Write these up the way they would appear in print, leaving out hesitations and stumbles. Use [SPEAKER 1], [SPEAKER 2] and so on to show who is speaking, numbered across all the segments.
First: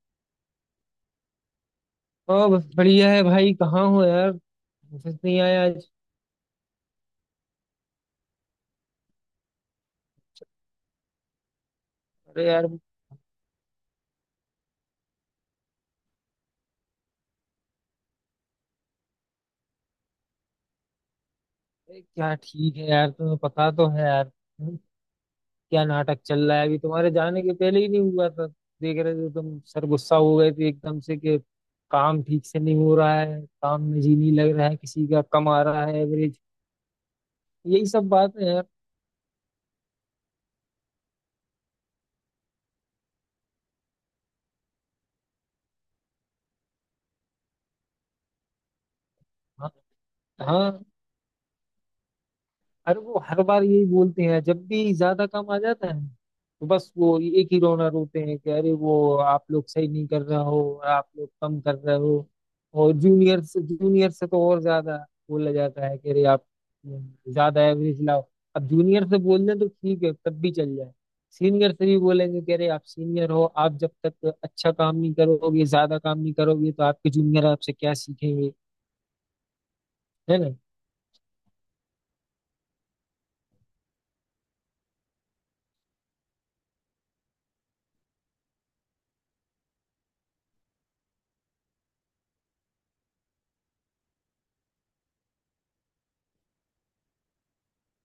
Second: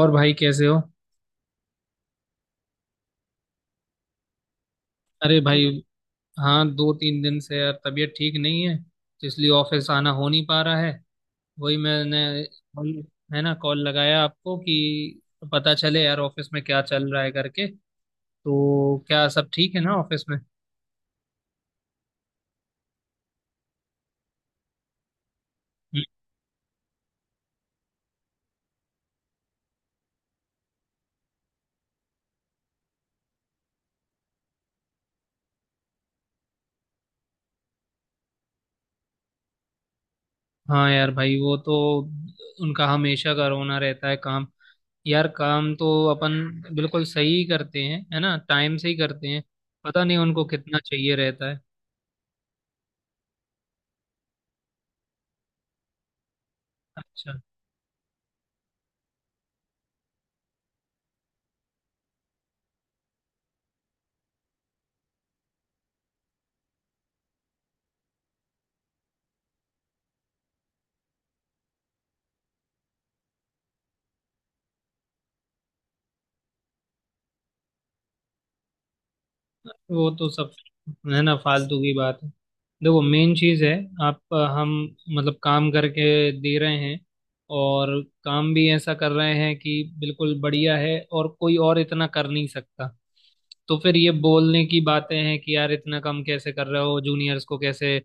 [SPEAKER 1] और भाई कैसे हो।
[SPEAKER 2] हाँ बस बढ़िया है भाई। कहाँ हो यार? ऑफिस
[SPEAKER 1] अरे
[SPEAKER 2] नहीं आया
[SPEAKER 1] भाई,
[SPEAKER 2] आज?
[SPEAKER 1] हाँ दो तीन दिन से यार तबीयत ठीक नहीं है तो इसलिए ऑफिस आना हो नहीं पा रहा है। वही मैंने
[SPEAKER 2] अरे यार।
[SPEAKER 1] कॉल- है ना कॉल लगाया आपको कि पता चले यार ऑफिस में क्या चल रहा है करके। तो क्या सब ठीक है ना ऑफिस में।
[SPEAKER 2] अरे क्या ठीक है यार, तुम्हें पता तो है यार। हम्म, क्या
[SPEAKER 1] हम्म।
[SPEAKER 2] नाटक चल रहा है, अभी तुम्हारे जाने के पहले ही नहीं हुआ था? देख रहे थे तुम, सर गुस्सा हो गए थे एकदम से कि काम ठीक से नहीं हो रहा है, काम में जी नहीं लग रहा है, किसी का कम आ रहा है एवरेज। यही सब बात है यार।
[SPEAKER 1] हाँ यार भाई वो तो उनका हमेशा का रोना रहता है काम। यार काम तो अपन बिल्कुल सही करते हैं, है ना, टाइम से ही करते हैं।
[SPEAKER 2] हाँ।
[SPEAKER 1] पता नहीं उनको कितना
[SPEAKER 2] हाँ,
[SPEAKER 1] चाहिए रहता है।
[SPEAKER 2] अरे वो हर बार यही बोलते हैं जब भी ज्यादा काम आ जाता है, तो बस वो
[SPEAKER 1] अच्छा।
[SPEAKER 2] एक ही रोना रोते हैं कि अरे वो आप लोग सही नहीं कर रहे हो, आप लोग कम कर रहे हो। और जूनियर से, जूनियर से तो और ज्यादा बोला जाता है कि अरे आप ज्यादा एवरेज लाओ। अब जूनियर से बोल दें तो ठीक है, तब भी चल जाए, सीनियर से भी बोलेंगे कि अरे आप सीनियर हो, आप जब तक अच्छा काम नहीं करोगे, ज्यादा काम नहीं करोगे तो आपके जूनियर आपसे क्या सीखेंगे?
[SPEAKER 1] वो तो सब
[SPEAKER 2] है
[SPEAKER 1] है ना फालतू की बात है। देखो मेन चीज है, आप, हम, मतलब काम करके दे रहे हैं और काम भी ऐसा कर रहे हैं कि बिल्कुल बढ़िया है और कोई और इतना कर नहीं सकता। तो फिर ये बोलने की बातें हैं कि यार इतना कम कैसे कर रहे हो, जूनियर्स को कैसे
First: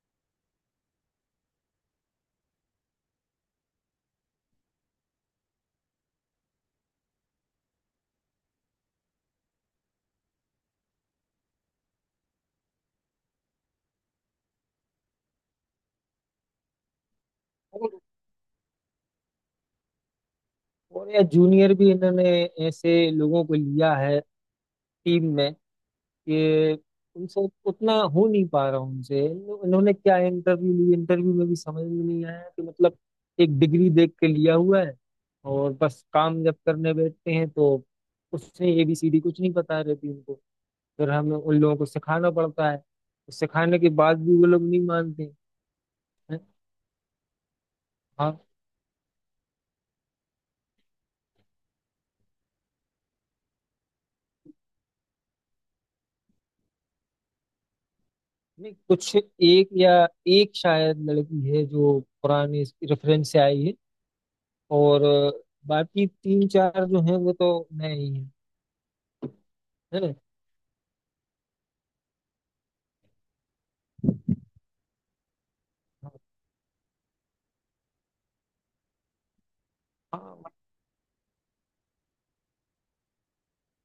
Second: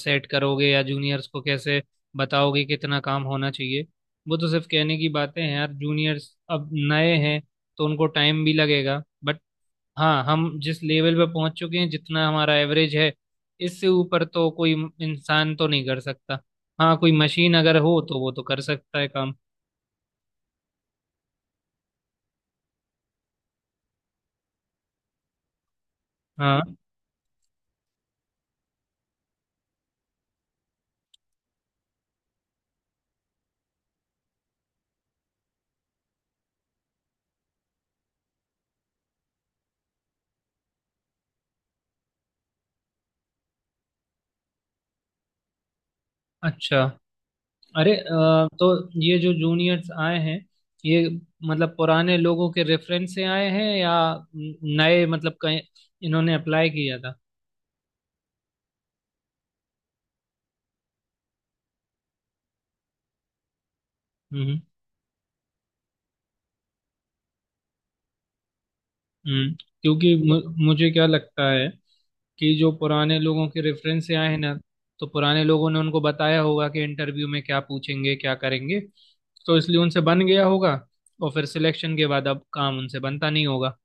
[SPEAKER 1] सेट करोगे, या जूनियर्स को कैसे बताओगे कितना काम होना चाहिए। वो तो सिर्फ कहने की बातें हैं यार, जूनियर्स अब नए हैं तो उनको टाइम भी लगेगा, बट हाँ, हम जिस लेवल पे पहुंच चुके हैं, जितना हमारा एवरेज है, इससे ऊपर तो कोई इंसान तो नहीं कर सकता। हाँ कोई मशीन अगर
[SPEAKER 2] ना।
[SPEAKER 1] हो तो वो तो कर सकता है काम।
[SPEAKER 2] और या जूनियर भी इन्होंने ऐसे लोगों को लिया है टीम में
[SPEAKER 1] हाँ।
[SPEAKER 2] कि उनसे उतना हो नहीं पा रहा उनसे इन्होंने क्या इंटरव्यू ली, इंटरव्यू में भी समझ में नहीं आया कि मतलब एक डिग्री देख के लिया हुआ है, और बस काम जब करने बैठते हैं तो उसने एबीसीडी कुछ नहीं पता रहती उनको। फिर हमें उन लोगों को सिखाना पड़ता है, तो सिखाने के बाद भी वो लोग नहीं मानते हैं।
[SPEAKER 1] अच्छा। अरे
[SPEAKER 2] हाँ।
[SPEAKER 1] तो ये जो जूनियर्स आए हैं, ये मतलब पुराने लोगों के रेफरेंस से आए हैं या नए, मतलब कहीं इन्होंने अप्लाई किया था।
[SPEAKER 2] नहीं, कुछ एक या एक शायद लड़की है जो पुराने रेफरेंस से आई है,
[SPEAKER 1] हम्म।
[SPEAKER 2] और बाकी तीन चार जो हैं वो तो नए ही हैं,
[SPEAKER 1] हम्म।
[SPEAKER 2] है
[SPEAKER 1] क्योंकि
[SPEAKER 2] ना।
[SPEAKER 1] मुझे क्या लगता है कि जो पुराने लोगों के रेफरेंस से आए हैं ना, तो पुराने लोगों ने उनको बताया होगा कि इंटरव्यू में क्या पूछेंगे क्या करेंगे, तो इसलिए उनसे बन गया
[SPEAKER 2] हाँ।
[SPEAKER 1] होगा। और फिर सिलेक्शन के बाद अब काम उनसे बनता नहीं होगा।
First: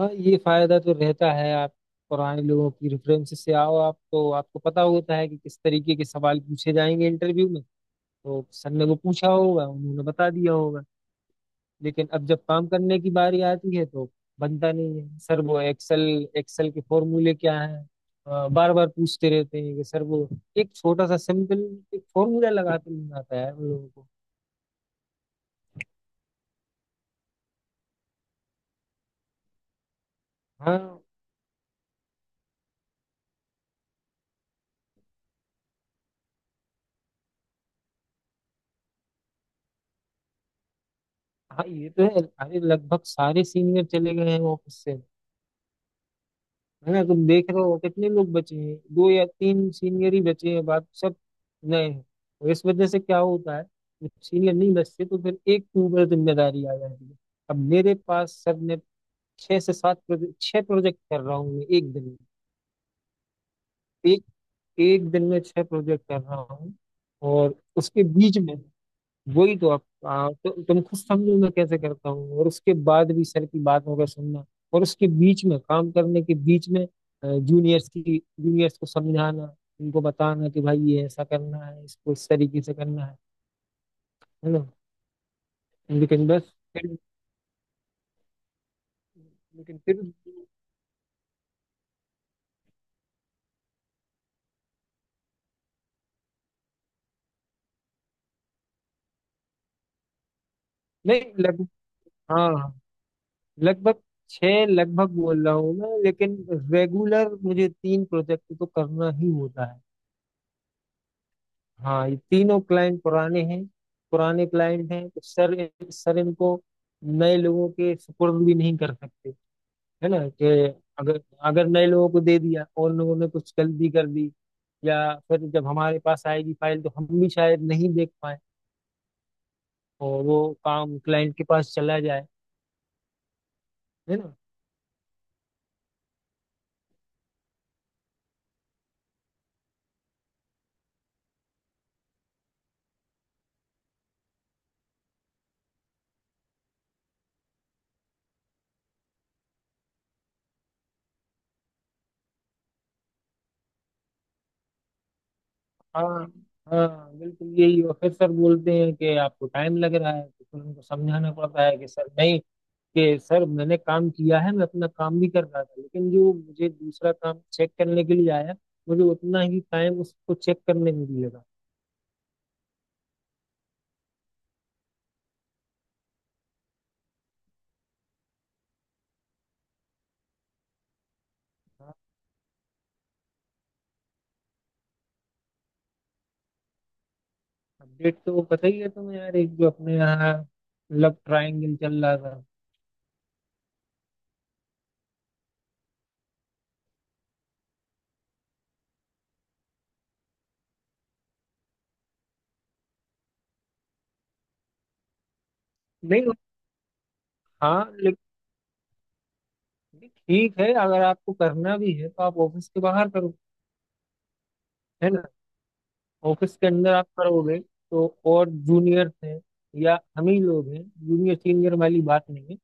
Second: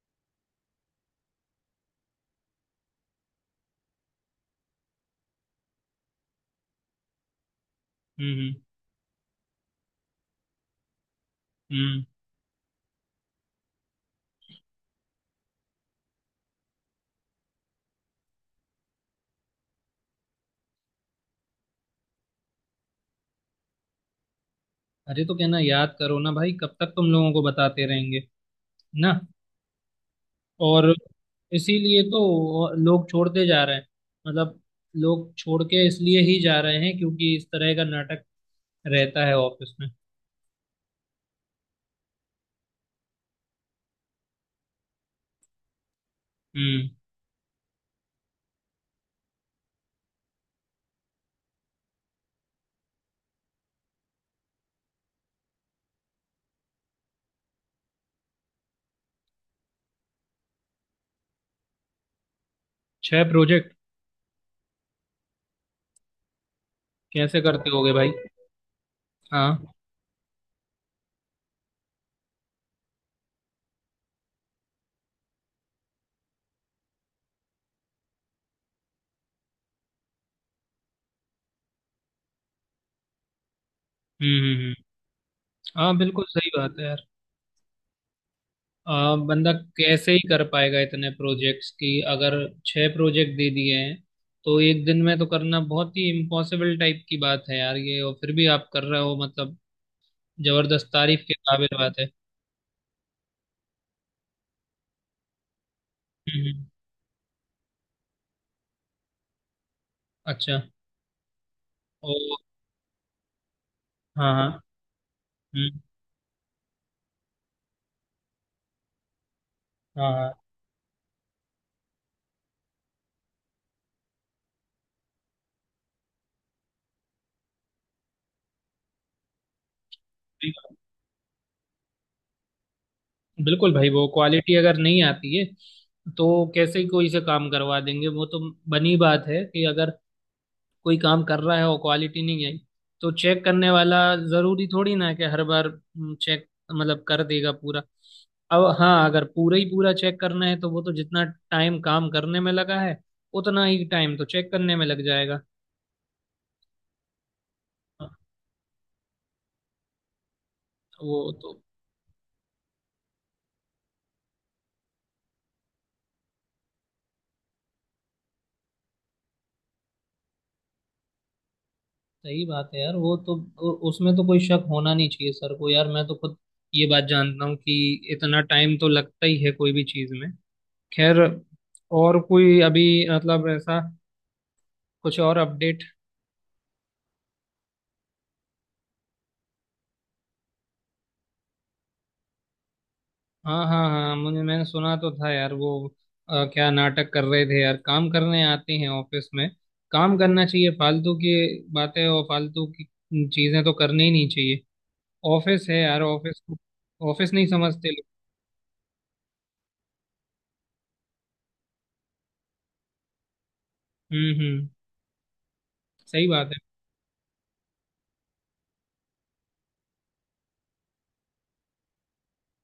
[SPEAKER 2] हाँ ये फायदा तो रहता है, आप पुराने लोगों की रेफरेंस से आओ, आप तो आपको पता होता है कि किस तरीके के सवाल पूछे जाएंगे इंटरव्यू में।
[SPEAKER 1] हम्म।
[SPEAKER 2] तो
[SPEAKER 1] हम्म।
[SPEAKER 2] सर ने वो पूछा होगा, उन्होंने बता दिया होगा।
[SPEAKER 1] हम्म।
[SPEAKER 2] लेकिन अब जब काम करने की बारी आती है तो बनता नहीं है। सर वो एक्सेल एक्सेल के फॉर्मूले क्या है बार बार पूछते रहते हैं कि सर वो एक छोटा सा सिंपल एक फॉर्मूला लगाते नहीं आता है उन लोगों को।
[SPEAKER 1] अरे तो कहना याद करो ना भाई, कब तक तुम लोगों को बताते रहेंगे। ना।
[SPEAKER 2] हाँ।
[SPEAKER 1] और इसीलिए तो लोग छोड़ते जा रहे हैं। मतलब लोग छोड़ के इसलिए ही जा रहे हैं क्योंकि इस तरह का नाटक रहता है ऑफिस में।
[SPEAKER 2] हाँ ये तो है, अरे लगभग सारे सीनियर चले गए हैं ऑफिस से।
[SPEAKER 1] हम्म।
[SPEAKER 2] है ना, तुम देख रहे हो कितने लोग बचे हैं? दो या तीन सीनियर ही बचे हैं, बाकी सब नए हैं। और इस वजह से क्या होता है, जब सीनियर नहीं बचते तो फिर एक के ऊपर जिम्मेदारी आ जाती है। अब मेरे पास सर ने छह से सात प्रोजेक्ट, छह प्रोजेक्ट कर रहा हूँ मैं एक दिन
[SPEAKER 1] छह प्रोजेक्ट?
[SPEAKER 2] में, एक एक दिन में छह प्रोजेक्ट कर रहा हूँ।
[SPEAKER 1] कैसे
[SPEAKER 2] और
[SPEAKER 1] करते होगे
[SPEAKER 2] उसके
[SPEAKER 1] भाई।
[SPEAKER 2] बीच में, वही तो।
[SPEAKER 1] हाँ।
[SPEAKER 2] आप तुम खुद समझो मैं कैसे करता हूँ और उसके बाद भी सर की बात होकर सुनना। और उसके बीच में, काम करने के बीच में, जूनियर्स को समझाना, उनको बताना कि भाई ये ऐसा करना है, इसको इस तरीके से करना है
[SPEAKER 1] हम्म।
[SPEAKER 2] है ना।
[SPEAKER 1] हाँ बिल्कुल
[SPEAKER 2] लेकिन बस
[SPEAKER 1] सही बात है
[SPEAKER 2] फिर
[SPEAKER 1] यार। बंदा
[SPEAKER 2] लेकिन फिर,
[SPEAKER 1] कैसे ही कर पाएगा इतने प्रोजेक्ट्स की। अगर छह प्रोजेक्ट दे दिए हैं तो एक दिन में तो करना बहुत ही इम्पॉसिबल टाइप की बात है यार ये, और फिर भी आप कर रहे हो, मतलब जबरदस्त
[SPEAKER 2] नहीं
[SPEAKER 1] तारीफ के
[SPEAKER 2] लग
[SPEAKER 1] काबिल बात है।
[SPEAKER 2] हाँ लगभग छह, लगभग बोल रहा हूँ मैं, लेकिन
[SPEAKER 1] हम्म। हम्म।
[SPEAKER 2] रेगुलर मुझे तीन प्रोजेक्ट तो करना ही होता है।
[SPEAKER 1] अच्छा।
[SPEAKER 2] हाँ,
[SPEAKER 1] ओ।
[SPEAKER 2] ये तीनों क्लाइंट पुराने हैं।
[SPEAKER 1] हाँ
[SPEAKER 2] पुराने
[SPEAKER 1] हाँ।
[SPEAKER 2] क्लाइंट हैं तो सर
[SPEAKER 1] हम्म।
[SPEAKER 2] सर इनको नए लोगों के सुपुर्द भी नहीं कर सकते, है
[SPEAKER 1] हाँ
[SPEAKER 2] ना।
[SPEAKER 1] हाँ।
[SPEAKER 2] कि अगर अगर नए लोगों को दे दिया और लोगों ने कुछ गलती कर दी, या फिर जब हमारे पास आएगी फाइल तो हम भी शायद नहीं देख पाए, और वो
[SPEAKER 1] सही बात।
[SPEAKER 2] काम क्लाइंट के पास चला जाए,
[SPEAKER 1] बिल्कुल भाई, वो
[SPEAKER 2] है ना।
[SPEAKER 1] क्वालिटी अगर नहीं आती है तो कैसे ही कोई से काम करवा देंगे, वो तो बनी बात है कि अगर कोई काम कर रहा है और क्वालिटी नहीं आई तो चेक करने वाला जरूरी थोड़ी ना है कि हर बार चेक मतलब कर देगा पूरा। अब हाँ, अगर पूरा ही पूरा चेक करना है तो वो तो जितना टाइम काम करने में लगा है, उतना ही टाइम तो चेक करने में लग जाएगा।
[SPEAKER 2] हाँ। हाँ बिल्कुल यही, और फिर सर बोलते हैं कि आपको टाइम लग रहा है, तो फिर उनको
[SPEAKER 1] वो
[SPEAKER 2] समझाना
[SPEAKER 1] तो
[SPEAKER 2] पड़ता है कि सर नहीं, कि सर मैंने काम किया है, मैं अपना काम भी कर रहा था, लेकिन जो मुझे दूसरा काम चेक करने के लिए आया मुझे उतना ही टाइम उसको चेक करने में भी लगा।
[SPEAKER 1] सही बात है यार, वो तो। उसमें तो कोई शक होना नहीं चाहिए सर को यार, मैं तो खुद ये बात जानता हूँ कि इतना टाइम तो लगता ही है कोई भी चीज़ में। खैर, और कोई अभी मतलब ऐसा कुछ और अपडेट।
[SPEAKER 2] अपडेट तो पता ही है तुम्हें यार, एक जो अपने यहाँ लव ट्रायंगल चल रहा था।
[SPEAKER 1] हाँ हाँ हाँ, मुझे, मैंने सुना तो था यार वो। क्या नाटक कर रहे थे यार, काम करने आते हैं ऑफिस में, काम करना चाहिए। फालतू की बातें और फालतू की चीजें तो करनी ही नहीं चाहिए। ऑफिस है यार,
[SPEAKER 2] नहीं।
[SPEAKER 1] ऑफिस को ऑफिस नहीं समझते
[SPEAKER 2] हाँ
[SPEAKER 1] लोग।
[SPEAKER 2] लेकिन, ठीक है अगर आपको करना भी है तो आप ऑफिस के बाहर करो,
[SPEAKER 1] हम्म। हम्म।
[SPEAKER 2] है ना।
[SPEAKER 1] सही बात
[SPEAKER 2] ऑफिस के
[SPEAKER 1] है।
[SPEAKER 2] अंदर आप करोगे तो, और जूनियर हैं या हम ही लोग हैं, जूनियर सीनियर वाली बात नहीं है,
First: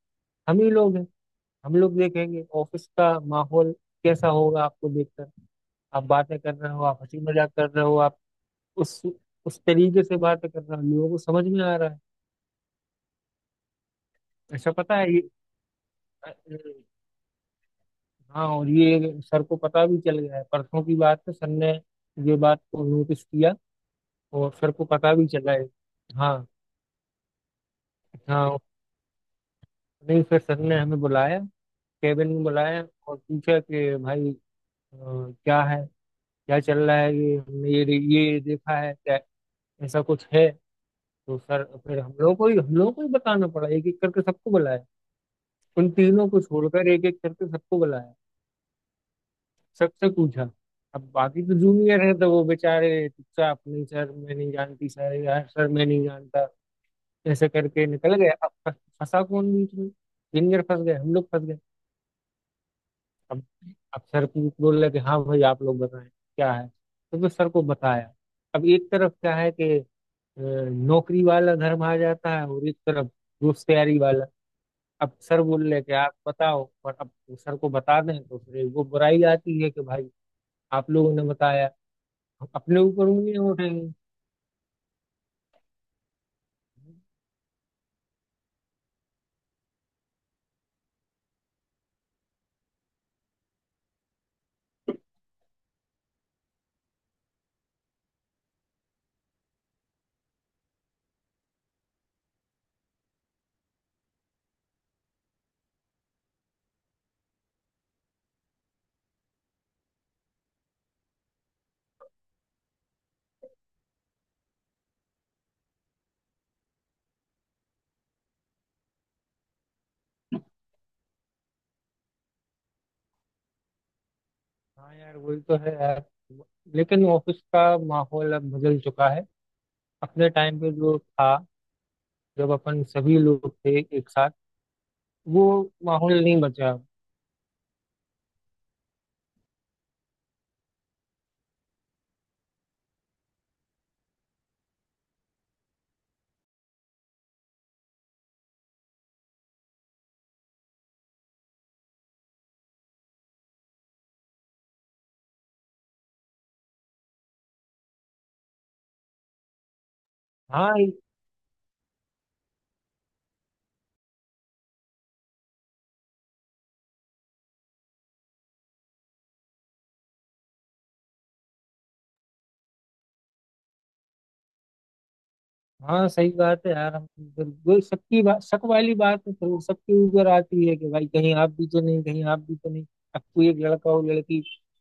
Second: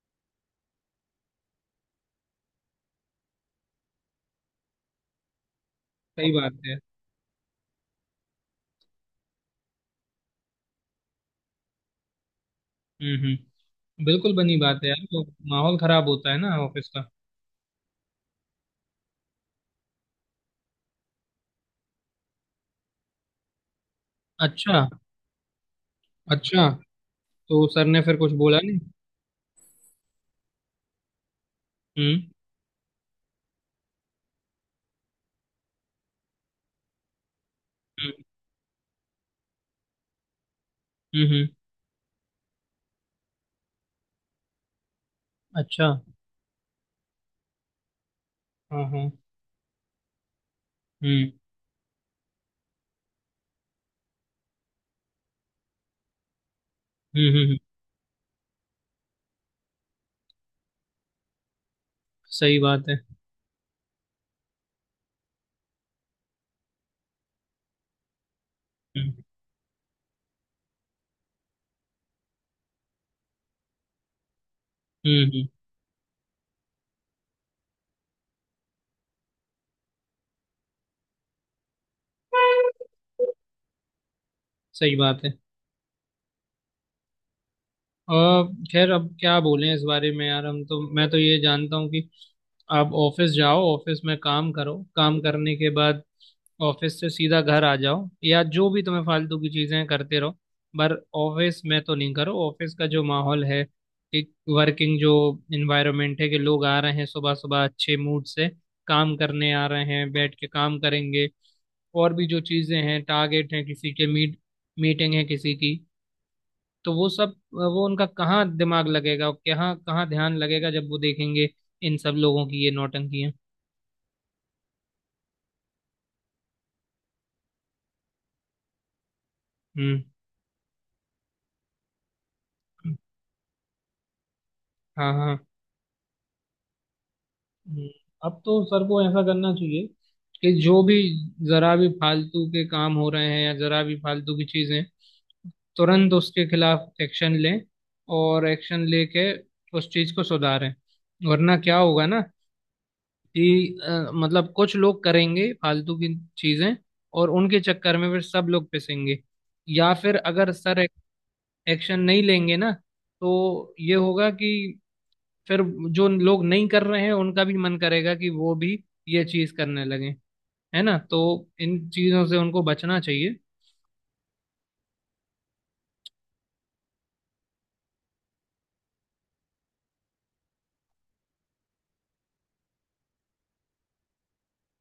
[SPEAKER 2] हम ही लोग हैं, हम लोग देखेंगे ऑफिस का माहौल कैसा होगा आपको देखकर। आप
[SPEAKER 1] सही
[SPEAKER 2] बातें
[SPEAKER 1] बात
[SPEAKER 2] कर रहे
[SPEAKER 1] है।
[SPEAKER 2] हो, आप हंसी मजाक कर रहे हो, आप उस उस तरीके से बातें कर रहे हो, लोगों को समझ में आ रहा है।
[SPEAKER 1] हम्म। हम्म। बिल्कुल बनी
[SPEAKER 2] ऐसा
[SPEAKER 1] बात है
[SPEAKER 2] पता
[SPEAKER 1] यार,
[SPEAKER 2] है ये।
[SPEAKER 1] तो माहौल खराब
[SPEAKER 2] अ,
[SPEAKER 1] होता है ना
[SPEAKER 2] अ,
[SPEAKER 1] ऑफिस का।
[SPEAKER 2] हाँ, और ये सर को पता भी चल गया है, परसों की बात है, सर ने ये बात को नोटिस किया और सर को
[SPEAKER 1] अच्छा।
[SPEAKER 2] पता भी चला है। हाँ
[SPEAKER 1] अच्छा, तो सर ने फिर कुछ बोला
[SPEAKER 2] हाँ।
[SPEAKER 1] नहीं।
[SPEAKER 2] नहीं, फिर सर ने हमें बुलाया,
[SPEAKER 1] हम्म।
[SPEAKER 2] केबिन में बुलाया, और पूछा कि भाई, अ, क्या है, क्या चल रहा है ये, हमने
[SPEAKER 1] हम्म।
[SPEAKER 2] ये देखा है, क्या ऐसा कुछ है।
[SPEAKER 1] हम्म।
[SPEAKER 2] तो सर फिर हम लोगों को ही बताना पड़ा, एक एक करके सबको बुलाया,
[SPEAKER 1] अच्छा।
[SPEAKER 2] उन तीनों को छोड़कर एक एक करके सबको बुलाया,
[SPEAKER 1] हाँ हाँ।
[SPEAKER 2] सबसे पूछा। अब
[SPEAKER 1] हम्म।
[SPEAKER 2] बाकी तो जूनियर है तो वो बेचारे चुपचाप, नहीं सर मैं नहीं जानती, सर यार सर मैं नहीं जानता,
[SPEAKER 1] हम्म। हम्म।
[SPEAKER 2] ऐसे करके निकल गए। अब फंसा कौन बीच में? जूनियर फंस गए, हम लोग फंस गए।
[SPEAKER 1] सही बात है।
[SPEAKER 2] अब अब सर पूछ बोल रहे कि हाँ भाई आप लोग बताएं क्या है, तो फिर सर को बताया। अब एक तरफ
[SPEAKER 1] हम्म।
[SPEAKER 2] क्या है कि अ, नौकरी वाला धर्म आ जाता है, और एक तरफ दोस्त यारी वाला। अब
[SPEAKER 1] हम्म।
[SPEAKER 2] सर बोल रहे कि आप बताओ, और अब सर को बता दें तो फिर वो बुराई आती है कि भाई आप लोगों ने बताया, हम अपने ऊपर उंगलियां उठाएंगे।
[SPEAKER 1] सही बात है। और खैर अब क्या बोलें इस बारे में यार, हम तो, मैं तो ये जानता हूँ कि आप ऑफिस जाओ, ऑफिस में काम करो, काम करने के बाद ऑफिस से सीधा घर आ जाओ, या जो भी तुम्हें फालतू की चीजें करते रहो, पर ऑफिस में तो नहीं करो। ऑफिस का जो माहौल है, एक वर्किंग जो इन्वायरमेंट है कि लोग आ रहे हैं सुबह सुबह अच्छे मूड से, काम करने आ रहे हैं, बैठ के काम करेंगे, और भी जो चीजें हैं, टारगेट हैं किसी के, मीटिंग है किसी की, तो वो सब वो उनका कहाँ दिमाग लगेगा और कहाँ कहाँ ध्यान लगेगा जब वो देखेंगे इन सब लोगों की ये नौटंकी है।
[SPEAKER 2] हाँ यार वही तो है यार, लेकिन ऑफिस का माहौल अब बदल चुका है।
[SPEAKER 1] हम्म।
[SPEAKER 2] अपने टाइम पे जो था, जब अपन सभी लोग थे एक साथ,
[SPEAKER 1] हाँ हाँ।
[SPEAKER 2] वो माहौल नहीं बचा अब।
[SPEAKER 1] हम्म, अब तो सर को ऐसा करना चाहिए कि जो भी जरा भी फालतू के काम हो रहे हैं या जरा भी फालतू की चीजें, तुरंत उसके खिलाफ एक्शन लें, और एक्शन लेके उस चीज को सुधारें। वरना क्या होगा ना कि मतलब कुछ लोग करेंगे फालतू की चीजें और उनके चक्कर में फिर सब लोग पिसेंगे। या फिर अगर सर
[SPEAKER 2] हाँ।
[SPEAKER 1] एक्शन नहीं लेंगे ना तो ये होगा कि फिर जो लोग नहीं कर रहे हैं उनका भी मन करेगा कि वो भी ये चीज करने लगे, है ना। तो इन चीजों से उनको बचना चाहिए।
[SPEAKER 2] हाँ सही बात है यार, हम बिल्कुल सबकी बात, शक वाली बात तो फिर सबके ऊपर आती है कि भाई कहीं आप भी तो नहीं, कहीं आप भी तो नहीं। अब कोई एक लड़का हो लड़की,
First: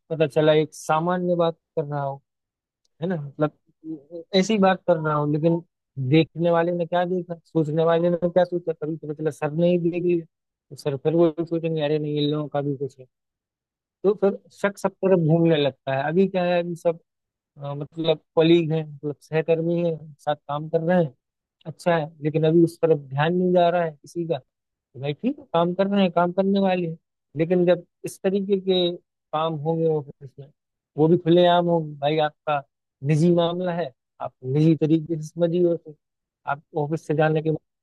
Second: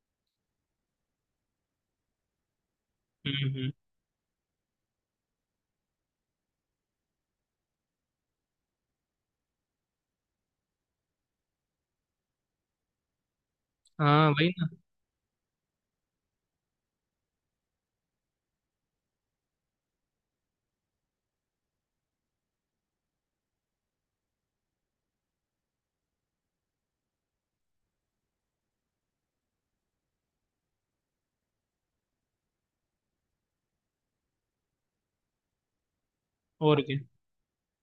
[SPEAKER 2] पता चला एक सामान्य बात कर रहा हो, है ना,
[SPEAKER 1] हम्म।
[SPEAKER 2] मतलब
[SPEAKER 1] हम्म।
[SPEAKER 2] ऐसी बात कर रहा हो, लेकिन देखने वाले ने क्या देखा, सोचने वाले ने क्या सोचा, कभी पता चला सर ने ही देख लिया तो सर फिर वो सोचेंगे अरे नहीं इन लोगों का भी कुछ है। तो
[SPEAKER 1] हाँ
[SPEAKER 2] फिर
[SPEAKER 1] वही ना।
[SPEAKER 2] शक सब तरफ घूमने लगता है। अभी क्या है, अभी सब, मतलब कलीग हैं, मतलब सहकर्मी हैं, साथ काम कर रहे हैं, अच्छा है, लेकिन अभी उस तरफ ध्यान नहीं जा रहा है किसी का, तो भाई ठीक है काम कर रहे हैं, काम करने वाले हैं। लेकिन जब इस तरीके के काम होंगे ऑफिस में, वो भी खुलेआम होंगे, भाई आपका निजी मामला है, आप निजी तरीके से समझिए उसे, आप
[SPEAKER 1] और क्या।
[SPEAKER 2] ऑफिस से जाने के बाद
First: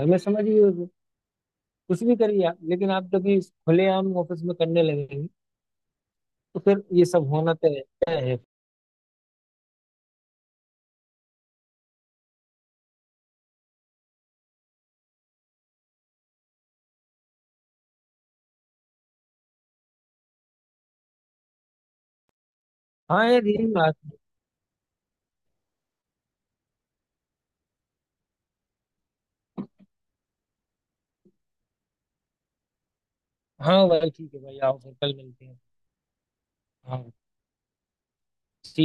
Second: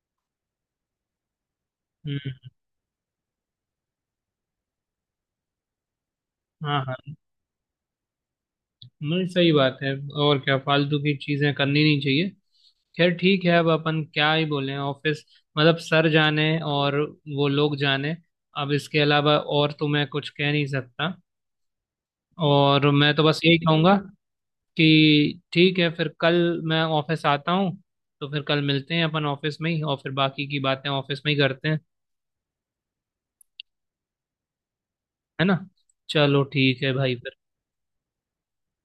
[SPEAKER 2] घर में समझिए उसे, कुछ भी करिए
[SPEAKER 1] हम्म।
[SPEAKER 2] आप, लेकिन आप जब ये खुलेआम ऑफिस में करने लगेंगे तो
[SPEAKER 1] हाँ
[SPEAKER 2] फिर ये
[SPEAKER 1] हाँ।
[SPEAKER 2] सब होना तय तय है।
[SPEAKER 1] नहीं सही बात है, और क्या, फालतू की चीजें करनी नहीं चाहिए। खैर ठीक है, अब अपन क्या ही बोले ऑफिस, मतलब सर जाने और वो लोग जाने। अब इसके अलावा और तो मैं कुछ कह नहीं सकता, और मैं तो
[SPEAKER 2] हाँ
[SPEAKER 1] बस
[SPEAKER 2] ये
[SPEAKER 1] यही
[SPEAKER 2] धीरे
[SPEAKER 1] कहूंगा
[SPEAKER 2] बात है।
[SPEAKER 1] कि ठीक है, फिर कल मैं ऑफिस आता हूँ तो फिर कल मिलते हैं अपन ऑफिस में ही, और फिर बाकी की बातें ऑफिस में ही करते हैं,
[SPEAKER 2] हाँ भाई ठीक है भाई, आओ फिर कल
[SPEAKER 1] है
[SPEAKER 2] मिलते
[SPEAKER 1] ना।
[SPEAKER 2] हैं।
[SPEAKER 1] चलो ठीक है
[SPEAKER 2] हाँ।
[SPEAKER 1] भाई।
[SPEAKER 2] ठीक।